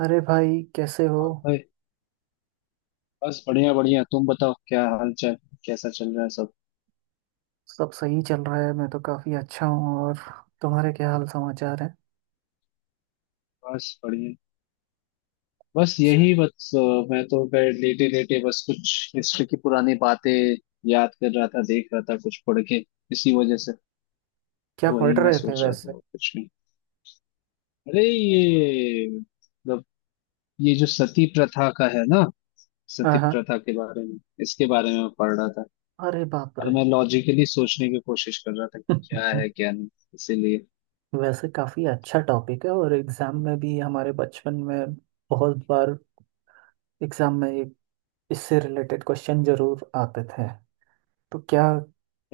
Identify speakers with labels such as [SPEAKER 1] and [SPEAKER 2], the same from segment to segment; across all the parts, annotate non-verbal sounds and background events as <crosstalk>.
[SPEAKER 1] अरे भाई, कैसे हो।
[SPEAKER 2] और भाई। बस बढ़िया बढ़िया, तुम बताओ क्या हाल चाल, कैसा चल रहा है सब।
[SPEAKER 1] सब सही चल रहा है। मैं तो काफी अच्छा हूँ और तुम्हारे क्या हाल समाचार है।
[SPEAKER 2] बस बढ़िया। बस
[SPEAKER 1] अच्छा।
[SPEAKER 2] यही बस मैं तो गए लेटे लेटे बस कुछ हिस्ट्री की पुरानी बातें याद कर रहा था, देख रहा था कुछ पढ़ के, इसी वजह से।
[SPEAKER 1] क्या
[SPEAKER 2] तो वही
[SPEAKER 1] पढ़
[SPEAKER 2] मैं
[SPEAKER 1] रहे थे
[SPEAKER 2] सोच रहा
[SPEAKER 1] वैसे?
[SPEAKER 2] था और कुछ नहीं। अरे ये मतलब ये जो सती प्रथा का है ना,
[SPEAKER 1] हाँ,
[SPEAKER 2] सती
[SPEAKER 1] हाँ।
[SPEAKER 2] प्रथा के बारे में, इसके बारे में मैं पढ़ रहा था।
[SPEAKER 1] अरे बाप
[SPEAKER 2] और
[SPEAKER 1] रे।
[SPEAKER 2] मैं लॉजिकली सोचने की कोशिश कर रहा था कि क्या
[SPEAKER 1] <laughs>
[SPEAKER 2] है क्या नहीं, इसीलिए।
[SPEAKER 1] वैसे काफी अच्छा टॉपिक है, और एग्जाम में भी हमारे बचपन में बहुत बार एग्जाम में इससे रिलेटेड क्वेश्चन जरूर आते थे। तो क्या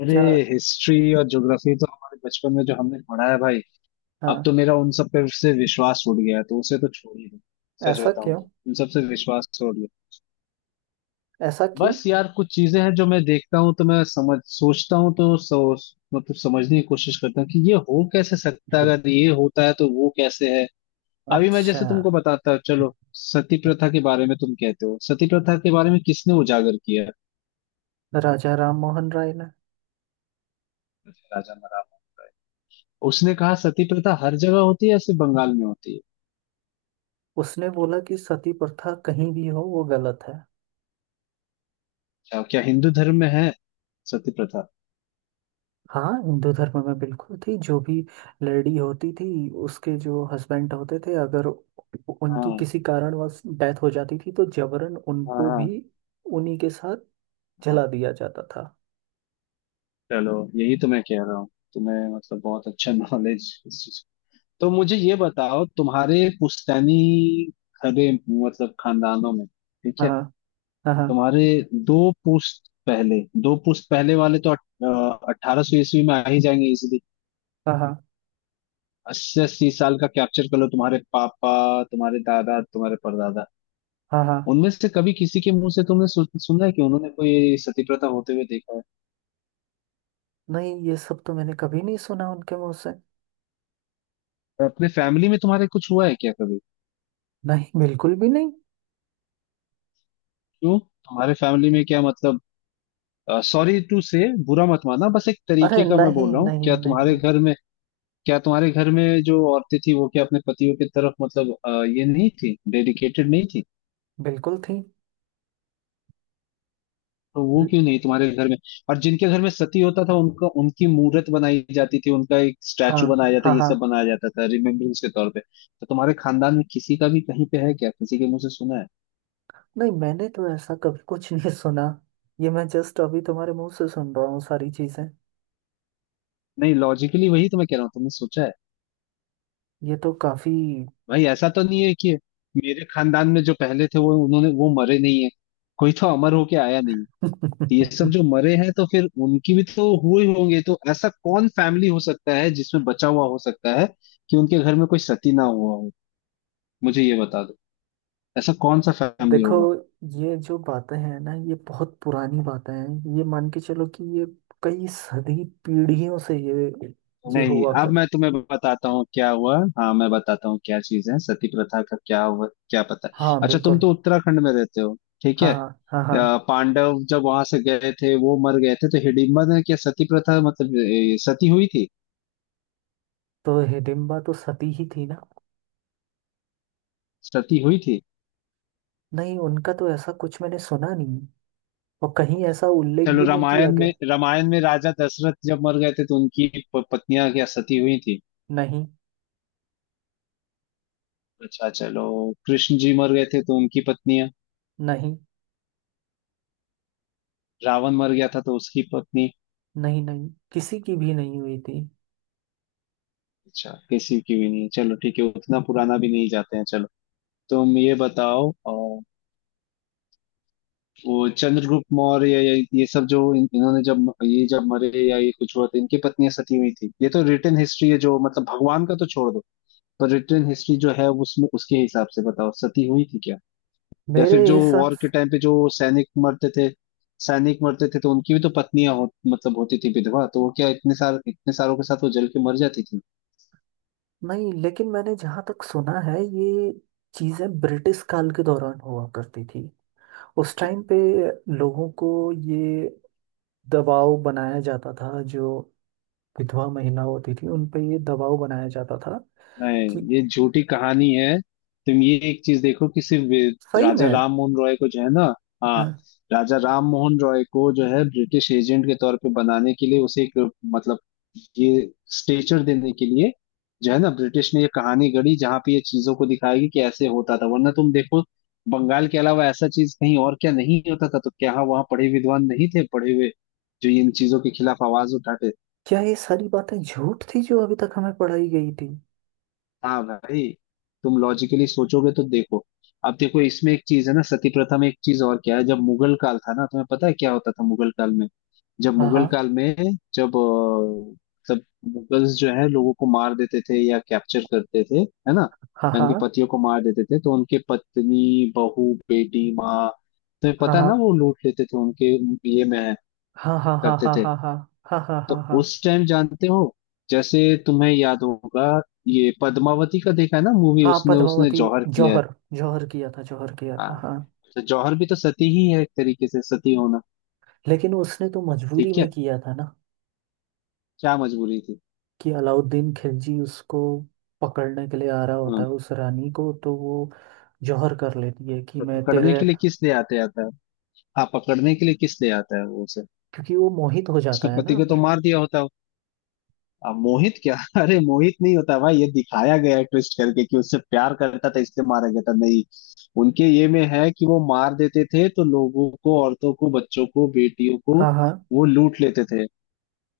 [SPEAKER 2] अरे
[SPEAKER 1] क्या।
[SPEAKER 2] हिस्ट्री और ज्योग्राफी तो हमारे बचपन में जो हमने पढ़ा है भाई, अब
[SPEAKER 1] हाँ।
[SPEAKER 2] तो मेरा उन सब पे से विश्वास उड़ गया है तो उसे तो छोड़ ही दो। सच
[SPEAKER 1] ऐसा
[SPEAKER 2] बताऊं
[SPEAKER 1] क्यों?
[SPEAKER 2] तो उन सब से विश्वास छोड़ गया।
[SPEAKER 1] ऐसा क्यों?
[SPEAKER 2] बस यार कुछ चीजें हैं जो मैं देखता हूँ, तो मैं समझ सोचता हूँ तो सोच मतलब समझने की कोशिश करता हूँ कि ये हो कैसे सकता है, अगर
[SPEAKER 1] <laughs>
[SPEAKER 2] ये होता है तो वो कैसे है। अभी मैं
[SPEAKER 1] अच्छा।
[SPEAKER 2] जैसे तुमको बताता हूँ, चलो सती प्रथा के बारे में, तुम कहते हो सती प्रथा के बारे में किसने उजागर किया है?
[SPEAKER 1] राजा राम मोहन राय।
[SPEAKER 2] राजा मराठा। उसने कहा सती प्रथा हर जगह होती है या सिर्फ बंगाल में होती है।
[SPEAKER 1] उसने बोला कि सती प्रथा कहीं भी हो, वो गलत है।
[SPEAKER 2] अच्छा, क्या हिंदू धर्म में है सती प्रथा?
[SPEAKER 1] हाँ, हिंदू धर्म में बिल्कुल थी। जो भी लेडी होती थी, उसके जो हस्बैंड होते थे, अगर उनकी किसी
[SPEAKER 2] हाँ
[SPEAKER 1] कारणवश डेथ हो जाती थी तो जबरन
[SPEAKER 2] हाँ
[SPEAKER 1] उनको भी
[SPEAKER 2] हाँ
[SPEAKER 1] उन्हीं के साथ
[SPEAKER 2] हाँ।
[SPEAKER 1] जला दिया जाता था।
[SPEAKER 2] चलो यही तो मैं कह रहा हूँ। तुम्हें मतलब बहुत अच्छा <laughs> नॉलेज इस चीज। तो मुझे ये बताओ तुम्हारे पुश्तैनी घरे, मतलब खानदानों में, ठीक
[SPEAKER 1] हाँ,
[SPEAKER 2] है?
[SPEAKER 1] हाँ, हाँ,
[SPEAKER 2] तुम्हारे दो पुश्त पहले, दो पुश्त पहले वाले तो 1800 ईस्वी में आ ही जाएंगे इजिली।
[SPEAKER 1] हाँ, हाँ,
[SPEAKER 2] अस्सी अस्सी साल का कैप्चर कर लो। तुम्हारे पापा, तुम्हारे दादा, तुम्हारे परदादा,
[SPEAKER 1] हाँ, हाँ।
[SPEAKER 2] उनमें से कभी किसी के मुंह से तुमने सुना है कि उन्होंने कोई सती प्रथा होते हुए देखा है?
[SPEAKER 1] नहीं, ये सब तो मैंने कभी नहीं सुना उनके मुंह से।
[SPEAKER 2] अपने फैमिली में तुम्हारे कुछ हुआ है क्या कभी?
[SPEAKER 1] नहीं, बिल्कुल भी नहीं।
[SPEAKER 2] क्यों तुम्हारे फैमिली में क्या मतलब, सॉरी टू से, बुरा मत मानना, बस एक
[SPEAKER 1] अरे
[SPEAKER 2] तरीके का मैं
[SPEAKER 1] नहीं,
[SPEAKER 2] बोल रहा हूँ
[SPEAKER 1] नहीं,
[SPEAKER 2] क्या
[SPEAKER 1] नहीं,
[SPEAKER 2] तुम्हारे
[SPEAKER 1] नहीं।
[SPEAKER 2] घर में, क्या तुम्हारे घर में जो औरतें थी वो क्या अपने पतियों की तरफ मतलब ये नहीं थी, डेडिकेटेड नहीं थी?
[SPEAKER 1] बिल्कुल थी।
[SPEAKER 2] तो वो
[SPEAKER 1] ल-
[SPEAKER 2] क्यों नहीं तुम्हारे घर में? और जिनके घर में सती होता था उनका उनकी मूर्त बनाई जाती थी, उनका एक
[SPEAKER 1] हाँ,
[SPEAKER 2] स्टैचू बनाया जाता,
[SPEAKER 1] हाँ,
[SPEAKER 2] ये
[SPEAKER 1] हाँ।
[SPEAKER 2] सब बनाया जाता था रिमेम्बरेंस के तौर पे। तो तुम्हारे खानदान में किसी का भी कहीं पे है क्या, किसी के मुंह से सुना है?
[SPEAKER 1] नहीं, मैंने तो ऐसा कभी कुछ नहीं सुना। ये मैं जस्ट अभी तुम्हारे मुंह से सुन रहा हूँ सारी चीजें।
[SPEAKER 2] नहीं लॉजिकली वही तो मैं कह रहा हूँ, तुमने सोचा है?
[SPEAKER 1] ये तो काफी।
[SPEAKER 2] भाई ऐसा तो नहीं है कि मेरे खानदान में जो पहले थे वो उन्होंने वो मरे नहीं है, कोई तो अमर होके आया नहीं है। ये सब जो
[SPEAKER 1] <laughs>
[SPEAKER 2] मरे हैं तो फिर उनकी भी तो हुए होंगे, तो ऐसा कौन फैमिली हो सकता है जिसमें बचा हुआ हो सकता है कि उनके घर में कोई सती ना हुआ हो? मुझे ये बता दो, ऐसा कौन सा फैमिली
[SPEAKER 1] देखो,
[SPEAKER 2] होगा?
[SPEAKER 1] ये जो बातें हैं ना, ये बहुत पुरानी बातें हैं। ये मान के चलो कि ये कई सदी पीढ़ियों से ये
[SPEAKER 2] नहीं
[SPEAKER 1] हुआ
[SPEAKER 2] अब
[SPEAKER 1] कर।
[SPEAKER 2] मैं तुम्हें बताता हूँ क्या हुआ, हाँ मैं बताता हूँ क्या चीज है सती प्रथा का क्या हुआ, क्या पता है?
[SPEAKER 1] हाँ,
[SPEAKER 2] अच्छा तुम
[SPEAKER 1] बिल्कुल।
[SPEAKER 2] तो उत्तराखंड में रहते हो, ठीक
[SPEAKER 1] हाँ,
[SPEAKER 2] है।
[SPEAKER 1] हाँ, हाँ, हाँ।
[SPEAKER 2] पांडव जब वहां से गए थे, वो मर गए थे, तो हिडिंबा ने क्या सती प्रथा मतलब सती हुई थी?
[SPEAKER 1] तो हिडिम्बा तो सती ही थी ना?
[SPEAKER 2] सती हुई थी?
[SPEAKER 1] नहीं, उनका तो ऐसा कुछ मैंने सुना नहीं। और कहीं ऐसा उल्लेख
[SPEAKER 2] चलो
[SPEAKER 1] भी नहीं किया
[SPEAKER 2] रामायण
[SPEAKER 1] गया।
[SPEAKER 2] में, रामायण में राजा दशरथ जब मर गए थे तो उनकी पत्नियां क्या सती हुई थी?
[SPEAKER 1] नहीं।
[SPEAKER 2] अच्छा चलो, कृष्ण जी मर गए थे तो उनकी पत्नियां?
[SPEAKER 1] नहीं,
[SPEAKER 2] रावण मर गया था तो उसकी पत्नी?
[SPEAKER 1] नहीं, नहीं, किसी की भी नहीं हुई थी।
[SPEAKER 2] अच्छा किसी की भी नहीं, चलो ठीक है, उतना पुराना भी नहीं जाते हैं चलो। तुम ये बताओ वो चंद्रगुप्त मौर्य या ये सब जो इन्होंने जब ये जब मरे या ये कुछ हुआ तो इनकी पत्नियां सती हुई थी? ये तो रिटर्न हिस्ट्री है, जो मतलब भगवान का तो छोड़ दो, पर रिटर्न हिस्ट्री जो है उसमें, उसके हिसाब से बताओ सती हुई थी क्या? या फिर
[SPEAKER 1] मेरे
[SPEAKER 2] जो
[SPEAKER 1] हिसाब
[SPEAKER 2] वॉर के
[SPEAKER 1] से।
[SPEAKER 2] टाइम पे जो सैनिक मरते थे, सैनिक मरते थे तो उनकी भी तो पत्नियां मतलब होती थी विधवा, तो वो क्या इतने सार इतने सारों के साथ वो जल के मर जाती थी?
[SPEAKER 1] नहीं, लेकिन मैंने जहाँ तक सुना है ये चीज़ें ब्रिटिश काल के दौरान हुआ करती थी। उस टाइम पे लोगों को ये दबाव बनाया जाता था, जो विधवा महिला होती थी उन पे ये दबाव बनाया जाता था
[SPEAKER 2] नहीं,
[SPEAKER 1] कि।
[SPEAKER 2] ये झूठी कहानी है। तुम ये एक चीज देखो कि सिर्फ
[SPEAKER 1] सही
[SPEAKER 2] राजा
[SPEAKER 1] में?
[SPEAKER 2] राम मोहन रॉय को जो है ना, हाँ
[SPEAKER 1] हाँ।
[SPEAKER 2] राजा राम मोहन रॉय को जो है ब्रिटिश एजेंट के तौर पे बनाने के लिए, उसे एक मतलब ये स्टेचर देने के लिए जो है ना, ब्रिटिश ने ये कहानी गढ़ी जहाँ पे ये चीजों को दिखाएगी कि ऐसे होता था। वरना तुम देखो, बंगाल के अलावा ऐसा चीज कहीं और क्या नहीं होता था? तो क्या वहाँ पढ़े विद्वान नहीं थे, पढ़े हुए, जो इन चीजों के खिलाफ आवाज उठाते?
[SPEAKER 1] क्या ये सारी बातें झूठ थी जो अभी तक हमें पढ़ाई गई थी?
[SPEAKER 2] हाँ भाई, तुम लॉजिकली सोचोगे तो देखो। अब देखो इसमें एक चीज है ना, सती प्रथा में एक चीज और क्या है, जब मुगल काल था ना, तुम्हें पता है क्या होता था मुगल काल में, जब
[SPEAKER 1] हाँ,
[SPEAKER 2] मुगल
[SPEAKER 1] हाँ,
[SPEAKER 2] काल में, जब तब मुगल्स जो है लोगों को मार देते थे या कैप्चर करते थे, है ना? या उनके
[SPEAKER 1] हाँ,
[SPEAKER 2] पतियों को मार देते थे तो उनके पत्नी, बहू, बेटी, माँ, तुम्हें पता है
[SPEAKER 1] हाँ,
[SPEAKER 2] ना, वो लूट लेते थे, उनके ये में
[SPEAKER 1] हाँ, हाँ, हाँ,
[SPEAKER 2] करते
[SPEAKER 1] हाँ,
[SPEAKER 2] थे।
[SPEAKER 1] हाँ, हाँ, हाँ, हाँ, हाँ, हाँ,
[SPEAKER 2] तो
[SPEAKER 1] हाँ, हाँ,
[SPEAKER 2] उस टाइम जानते हो, जैसे तुम्हें याद होगा, ये पद्मावती का देखा है ना मूवी,
[SPEAKER 1] हाँ।
[SPEAKER 2] उसने उसने
[SPEAKER 1] पद्मावती।
[SPEAKER 2] जौहर किया है।
[SPEAKER 1] जौहर जौहर किया था, जौहर किया था,
[SPEAKER 2] हाँ,
[SPEAKER 1] हाँ।
[SPEAKER 2] तो जौहर भी तो सती ही है एक तरीके से सती होना।
[SPEAKER 1] लेकिन उसने तो मजबूरी
[SPEAKER 2] ठीक
[SPEAKER 1] में
[SPEAKER 2] है,
[SPEAKER 1] किया था ना?
[SPEAKER 2] क्या मजबूरी थी?
[SPEAKER 1] कि अलाउद्दीन खिलजी उसको पकड़ने के लिए आ रहा होता
[SPEAKER 2] हाँ
[SPEAKER 1] है उस रानी को, तो वो जौहर कर लेती है कि
[SPEAKER 2] तो
[SPEAKER 1] मैं
[SPEAKER 2] पकड़ने
[SPEAKER 1] तेरे।
[SPEAKER 2] के लिए किस ले आते आता है, हाँ पकड़ने के लिए किस ले आता है वो उसे?
[SPEAKER 1] क्योंकि वो मोहित हो
[SPEAKER 2] उसके
[SPEAKER 1] जाता है
[SPEAKER 2] पति
[SPEAKER 1] ना।
[SPEAKER 2] को तो मार दिया होता है। अब मोहित क्या? <laughs> अरे मोहित नहीं होता भाई, ये दिखाया गया है ट्विस्ट करके कि उससे प्यार करता था इसलिए मारा गया था, नहीं। उनके ये में है कि वो मार देते थे तो लोगों को, औरतों को, बच्चों को, बेटियों को
[SPEAKER 1] हाँ, हाँ,
[SPEAKER 2] वो लूट लेते थे,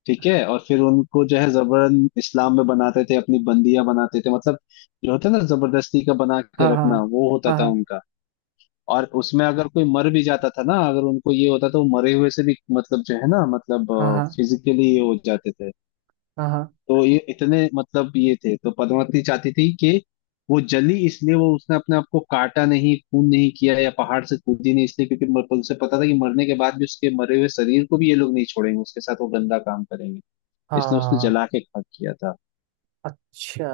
[SPEAKER 2] ठीक है। और फिर उनको जो है जबरन इस्लाम में बनाते थे, अपनी बंदियां बनाते थे मतलब, जो होता है ना जबरदस्ती का बना
[SPEAKER 1] हाँ,
[SPEAKER 2] के
[SPEAKER 1] हाँ,
[SPEAKER 2] रखना, वो होता था
[SPEAKER 1] हाँ,
[SPEAKER 2] उनका। और उसमें अगर कोई मर भी जाता था ना, अगर उनको ये होता तो वो मरे हुए से भी मतलब जो है ना मतलब
[SPEAKER 1] हाँ, हाँ, हाँ,
[SPEAKER 2] फिजिकली ये हो जाते थे।
[SPEAKER 1] हाँ, हाँ,
[SPEAKER 2] तो ये इतने मतलब ये थे, तो पद्मावती चाहती थी कि वो जली इसलिए, वो उसने अपने आप को काटा नहीं, खून नहीं किया या पहाड़ से कूदी नहीं, इसलिए क्योंकि तो उसे पता था कि मरने के बाद भी उसके मरे हुए शरीर को भी ये लोग नहीं छोड़ेंगे, उसके साथ वो गंदा काम करेंगे, इसने उसने
[SPEAKER 1] हाँ।
[SPEAKER 2] जला के खाक किया था।
[SPEAKER 1] अच्छा।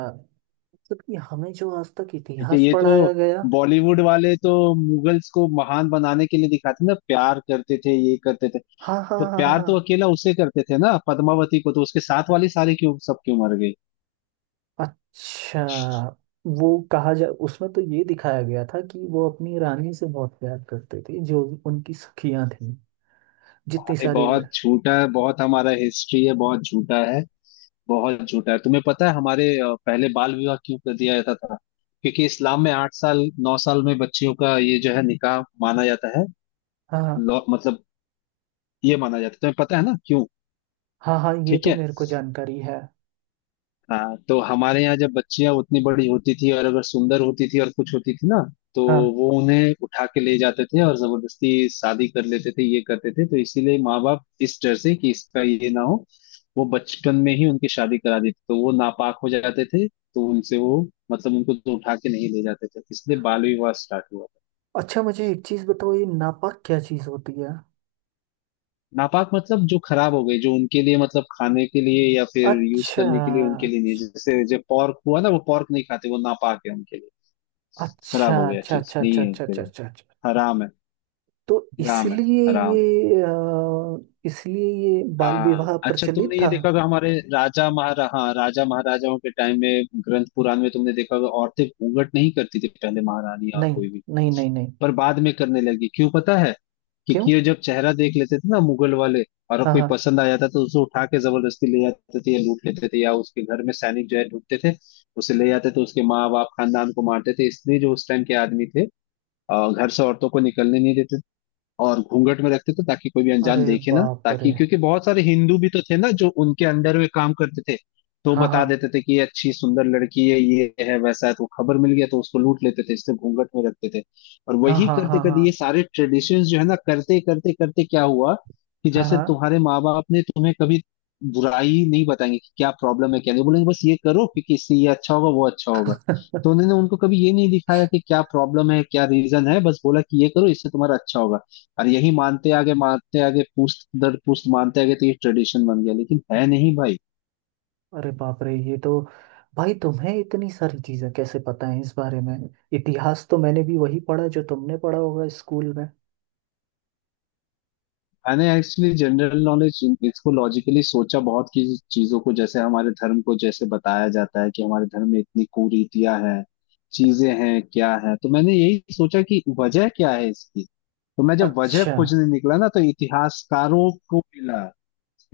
[SPEAKER 1] मतलब कि हमें जो आज तक
[SPEAKER 2] ठीक है,
[SPEAKER 1] इतिहास
[SPEAKER 2] ये तो
[SPEAKER 1] पढ़ाया गया।
[SPEAKER 2] बॉलीवुड वाले तो मुगल्स को महान बनाने के लिए दिखाते ना, प्यार करते थे, ये करते थे।
[SPEAKER 1] हाँ, हाँ,
[SPEAKER 2] तो
[SPEAKER 1] हाँ, हाँ,
[SPEAKER 2] प्यार
[SPEAKER 1] हाँ।
[SPEAKER 2] तो अकेला उसे करते थे ना पद्मावती को, तो उसके साथ वाली सारी क्यों सब क्यों मर गई?
[SPEAKER 1] अच्छा। वो कहा जा, उसमें तो ये दिखाया गया था कि वो अपनी रानी से बहुत प्यार करते थे। जो उनकी सखियां थी, जितनी
[SPEAKER 2] अरे
[SPEAKER 1] सारी
[SPEAKER 2] बहुत झूठा है, बहुत हमारा हिस्ट्री है बहुत झूठा है, बहुत झूठा है। तुम्हें पता है हमारे पहले बाल विवाह क्यों कर दिया जाता था? क्योंकि इस्लाम में 8 साल, 9 साल में बच्चियों का ये जो है निकाह माना जाता है।
[SPEAKER 1] हाँ, हाँ,
[SPEAKER 2] मतलब ये माना जाता है, तुम्हें पता है ना क्यों?
[SPEAKER 1] हाँ, हाँ। ये
[SPEAKER 2] ठीक
[SPEAKER 1] तो
[SPEAKER 2] है।
[SPEAKER 1] मेरे को जानकारी है।
[SPEAKER 2] हाँ तो हमारे यहाँ जब बच्चियां उतनी बड़ी होती थी और अगर सुंदर होती थी और कुछ होती थी ना, तो
[SPEAKER 1] हाँ।
[SPEAKER 2] वो उन्हें उठा के ले जाते थे और जबरदस्ती शादी कर लेते थे, ये करते थे। तो इसीलिए माँ बाप इस डर से कि इसका ये ना हो, वो बचपन में ही उनकी शादी करा देते तो वो नापाक हो जाते थे, तो उनसे वो मतलब उनको तो उठा के नहीं ले जाते थे, इसलिए बाल विवाह स्टार्ट हुआ था।
[SPEAKER 1] अच्छा, मुझे एक चीज़ बताओ, ये नापाक क्या चीज़ होती है?
[SPEAKER 2] नापाक मतलब जो खराब हो गए, जो उनके लिए मतलब खाने के लिए या फिर यूज
[SPEAKER 1] अच्छा,
[SPEAKER 2] करने के लिए उनके लिए नहीं, जैसे जो पॉर्क हुआ ना वो पॉर्क नहीं खाते, वो नापाक है उनके लिए,
[SPEAKER 1] अच्छा,
[SPEAKER 2] खराब हो गया
[SPEAKER 1] अच्छा,
[SPEAKER 2] चीज
[SPEAKER 1] अच्छा,
[SPEAKER 2] नहीं
[SPEAKER 1] अच्छा,
[SPEAKER 2] है
[SPEAKER 1] अच्छा, अच्छा,
[SPEAKER 2] फिर।
[SPEAKER 1] अच्छा, अच्छा।
[SPEAKER 2] हराम है,
[SPEAKER 1] तो
[SPEAKER 2] हराम है,
[SPEAKER 1] इसलिए।
[SPEAKER 2] हराम।
[SPEAKER 1] ये अ, इसलिए ये बाल
[SPEAKER 2] हाँ
[SPEAKER 1] विवाह
[SPEAKER 2] अच्छा,
[SPEAKER 1] प्रचलित
[SPEAKER 2] तुमने ये
[SPEAKER 1] था।
[SPEAKER 2] देखा होगा हमारे राजा महारा हाँ राजा महाराजाओं के टाइम में, ग्रंथ पुराण में तुमने देखा होगा औरतें घूंघट नहीं करती थी पहले, महारानी और
[SPEAKER 1] नहीं,
[SPEAKER 2] कोई भी।
[SPEAKER 1] नहीं, नहीं। नहीं
[SPEAKER 2] पर बाद में करने लगी, क्यों पता है?
[SPEAKER 1] क्यों?
[SPEAKER 2] क्योंकि ये जब चेहरा देख लेते थे ना मुगल वाले और
[SPEAKER 1] हाँ,
[SPEAKER 2] कोई
[SPEAKER 1] हाँ।
[SPEAKER 2] पसंद आ जाता तो उसे उठा के जबरदस्ती ले जाते थे या लूट लेते थे, या उसके घर में सैनिक जो है ढूंढते थे, उसे ले जाते थे, उसके माँ बाप खानदान को मारते थे। इसलिए जो उस टाइम के आदमी थे, घर से औरतों को निकलने नहीं देते, और घूंघट में रखते थे ताकि कोई भी
[SPEAKER 1] अरे
[SPEAKER 2] अनजान देखे ना,
[SPEAKER 1] बाप रे।
[SPEAKER 2] ताकि क्योंकि बहुत सारे हिंदू भी तो थे ना जो उनके अंडर में काम करते थे, तो
[SPEAKER 1] हाँ,
[SPEAKER 2] बता
[SPEAKER 1] हाँ,
[SPEAKER 2] देते थे कि ये अच्छी सुंदर लड़की है, ये है वैसा है, तो खबर मिल गया तो उसको लूट लेते थे, इसलिए घूंघट में रखते थे। और
[SPEAKER 1] हाँ,
[SPEAKER 2] वही
[SPEAKER 1] हाँ,
[SPEAKER 2] करते
[SPEAKER 1] हाँ,
[SPEAKER 2] करते ये
[SPEAKER 1] हाँ,
[SPEAKER 2] सारे ट्रेडिशंस जो है ना, करते करते करते क्या हुआ कि,
[SPEAKER 1] हाँ,
[SPEAKER 2] जैसे
[SPEAKER 1] हाँ।
[SPEAKER 2] तुम्हारे माँ बाप ने तुम्हें कभी बुराई नहीं बताएंगे कि क्या प्रॉब्लम है, क्या नहीं बोलेंगे, बस ये करो क्योंकि इससे ये अच्छा होगा वो अच्छा होगा, तो उन्होंने उनको कभी ये नहीं दिखाया कि क्या प्रॉब्लम है, क्या रीजन है, बस बोला कि ये करो इससे तुम्हारा अच्छा होगा, और यही मानते आगे पुश्त दर पुश्त मानते आगे, तो ये ट्रेडिशन बन गया, लेकिन है नहीं भाई।
[SPEAKER 1] अरे बाप रे, ये तो। भाई, तुम्हें इतनी सारी चीजें कैसे पता है इस बारे में? इतिहास तो मैंने भी वही पढ़ा जो तुमने पढ़ा होगा स्कूल में।
[SPEAKER 2] मैंने एक्चुअली जनरल नॉलेज इसको लॉजिकली सोचा बहुत की, चीजों को जैसे हमारे धर्म को जैसे बताया जाता है कि हमारे धर्म में इतनी कुरीतियां हैं, चीजें हैं क्या है, तो मैंने यही सोचा कि वजह क्या है इसकी, तो मैं जब वजह
[SPEAKER 1] अच्छा।
[SPEAKER 2] खोजने निकला ना, तो इतिहासकारों को मिला,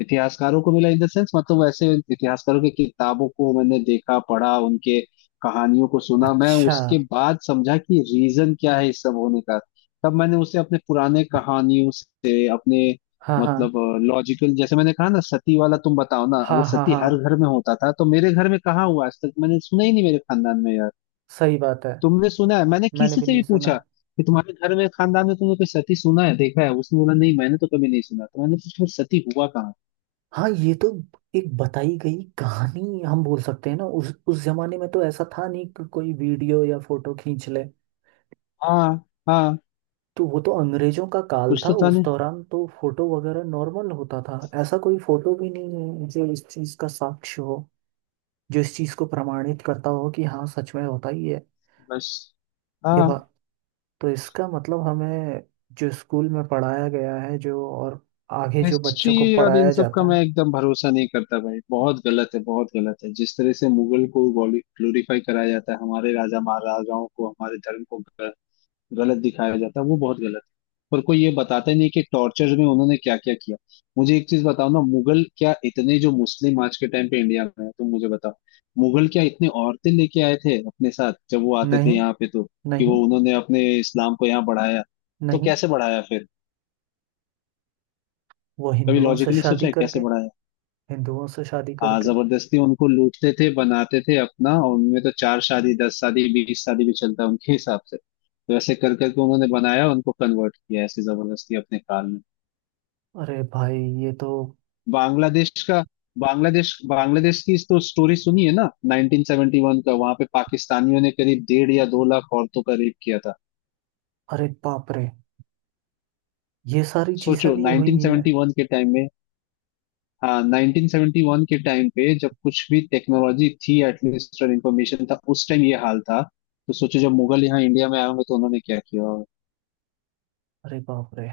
[SPEAKER 2] इतिहासकारों को मिला इन द सेंस, मतलब वैसे इतिहासकारों की किताबों को मैंने देखा पढ़ा, उनके कहानियों को सुना, मैं
[SPEAKER 1] अच्छा।
[SPEAKER 2] उसके बाद समझा कि रीजन क्या है इस सब होने का। तब मैंने उसे अपने पुराने कहानियों से अपने,
[SPEAKER 1] हाँ, हाँ,
[SPEAKER 2] मतलब लॉजिकल, जैसे मैंने कहा ना सती वाला, तुम बताओ ना
[SPEAKER 1] हाँ,
[SPEAKER 2] अगर
[SPEAKER 1] हाँ,
[SPEAKER 2] सती
[SPEAKER 1] हाँ।
[SPEAKER 2] हर घर में होता था तो मेरे घर में कहाँ हुआ, आज तक मैंने सुना ही नहीं मेरे खानदान में यार।
[SPEAKER 1] सही बात है।
[SPEAKER 2] तुमने सुना है? मैंने
[SPEAKER 1] मैंने
[SPEAKER 2] किसी
[SPEAKER 1] भी
[SPEAKER 2] से
[SPEAKER 1] नहीं
[SPEAKER 2] भी
[SPEAKER 1] सुना।
[SPEAKER 2] पूछा कि तुम्हारे घर में खानदान में तुमने कोई सती सुना है, देखा है, उसने बोला नहीं मैंने तो कभी नहीं सुना, तो मैंने पूछा फिर सती हुआ कहाँ?
[SPEAKER 1] हाँ, ये तो एक बताई गई कहानी हम बोल सकते हैं ना। उस जमाने में तो ऐसा था नहीं कि कोई वीडियो या फोटो खींच ले।
[SPEAKER 2] हाँ हाँ,
[SPEAKER 1] तो वो तो अंग्रेजों का काल
[SPEAKER 2] कुछ
[SPEAKER 1] था,
[SPEAKER 2] तो था
[SPEAKER 1] उस
[SPEAKER 2] नहीं,
[SPEAKER 1] दौरान तो फोटो वगैरह नॉर्मल होता था। ऐसा कोई फोटो भी नहीं है जो इस चीज का साक्ष्य हो। जो इस चीज को प्रमाणित करता हो कि हाँ, सच में होता ही है।
[SPEAKER 2] बस।
[SPEAKER 1] ये
[SPEAKER 2] हाँ
[SPEAKER 1] बात। तो इसका मतलब हमें। जो स्कूल में पढ़ाया गया है, जो और आगे जो
[SPEAKER 2] हिस्ट्री
[SPEAKER 1] बच्चों को
[SPEAKER 2] और इन
[SPEAKER 1] पढ़ाया
[SPEAKER 2] सब का
[SPEAKER 1] जाता है।
[SPEAKER 2] मैं एकदम भरोसा नहीं करता भाई, बहुत गलत है बहुत गलत है, जिस तरह से मुगल को ग्लोरीफाई कराया जाता है, हमारे राजा महाराजाओं को, हमारे धर्म को गलत दिखाया जाता है, वो बहुत गलत है। पर कोई ये बताता ही नहीं कि टॉर्चर में उन्होंने क्या क्या किया। मुझे एक चीज बताओ ना, मुगल क्या इतने, जो मुस्लिम आज के टाइम पे इंडिया में है, तुम मुझे बताओ मुगल क्या इतने औरतें लेके आए थे अपने साथ जब वो आते थे
[SPEAKER 1] नहीं,
[SPEAKER 2] यहाँ पे? तो कि वो
[SPEAKER 1] नहीं,
[SPEAKER 2] उन्होंने अपने इस्लाम को यहाँ बढ़ाया, तो
[SPEAKER 1] नहीं।
[SPEAKER 2] कैसे बढ़ाया फिर?
[SPEAKER 1] वो
[SPEAKER 2] कभी
[SPEAKER 1] हिंदुओं से
[SPEAKER 2] लॉजिकली
[SPEAKER 1] शादी
[SPEAKER 2] सोचा है
[SPEAKER 1] करके।
[SPEAKER 2] कैसे बढ़ाया?
[SPEAKER 1] हिंदुओं से शादी
[SPEAKER 2] हाँ,
[SPEAKER 1] करके।
[SPEAKER 2] जबरदस्ती उनको लूटते थे, बनाते थे अपना, और उनमें तो चार शादी दस शादी बीस शादी भी चलता है उनके हिसाब से, तो ऐसे कर करके उन्होंने बनाया, उनको कन्वर्ट किया ऐसे जबरदस्ती अपने काल में।
[SPEAKER 1] अरे भाई, ये तो।
[SPEAKER 2] बांग्लादेश का, बांग्लादेश, बांग्लादेश की तो स्टोरी सुनी है ना, 1971 का, वहां पे पाकिस्तानियों ने करीब डेढ़ या 2 लाख औरतों का रेप किया था।
[SPEAKER 1] अरे बाप रे। ये सारी चीजें
[SPEAKER 2] सोचो
[SPEAKER 1] भी हुई हैं।
[SPEAKER 2] 1971 के टाइम में, हाँ 1971 के टाइम पे जब कुछ भी टेक्नोलॉजी थी एटलीस्ट और इंफॉर्मेशन था, उस टाइम ये हाल था। तो सोचो जब मुगल यहाँ इंडिया में आए होंगे तो उन्होंने क्या किया होगा।
[SPEAKER 1] अरे बाप रे।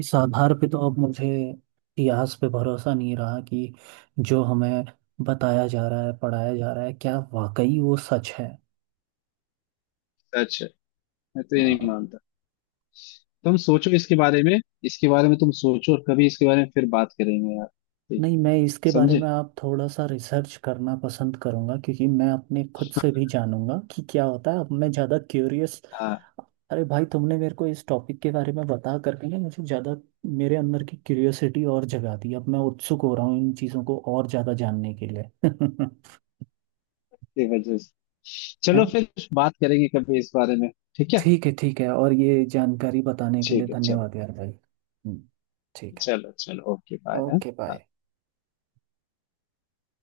[SPEAKER 1] इस आधार पे तो अब मुझे इतिहास पे भरोसा नहीं रहा कि जो हमें बताया जा रहा है, पढ़ाया जा रहा है, क्या वाकई वो सच है?
[SPEAKER 2] सच है, मैं तो
[SPEAKER 1] अ,
[SPEAKER 2] ये नहीं मानता। तुम सोचो इसके बारे में, इसके बारे में तुम सोचो और कभी इसके बारे में फिर बात करेंगे यार, ठीक
[SPEAKER 1] नहीं,
[SPEAKER 2] है,
[SPEAKER 1] मैं इसके बारे में
[SPEAKER 2] समझे?
[SPEAKER 1] आप थोड़ा सा रिसर्च करना पसंद करूंगा, क्योंकि मैं अपने खुद से भी जानूंगा कि क्या होता है। अब मैं ज़्यादा क्यूरियस।
[SPEAKER 2] हाँ
[SPEAKER 1] अरे भाई, तुमने मेरे को इस टॉपिक के बारे में बता करके ना मुझे ज़्यादा, मेरे अंदर की क्यूरियोसिटी और जगा दी। अब मैं उत्सुक हो रहा हूँ इन चीज़ों को और ज़्यादा जानने के लिए। <laughs>
[SPEAKER 2] की वजह से,
[SPEAKER 1] है
[SPEAKER 2] चलो
[SPEAKER 1] ना।
[SPEAKER 2] फिर बात करेंगे कभी इस बारे में। ठीक है,
[SPEAKER 1] ठीक है, ठीक है, और ये जानकारी बताने के लिए
[SPEAKER 2] ठीक है। चलो
[SPEAKER 1] धन्यवाद यार भाई। हम्म। ठीक है।
[SPEAKER 2] चलो चलो ओके बाय।
[SPEAKER 1] Okay bye.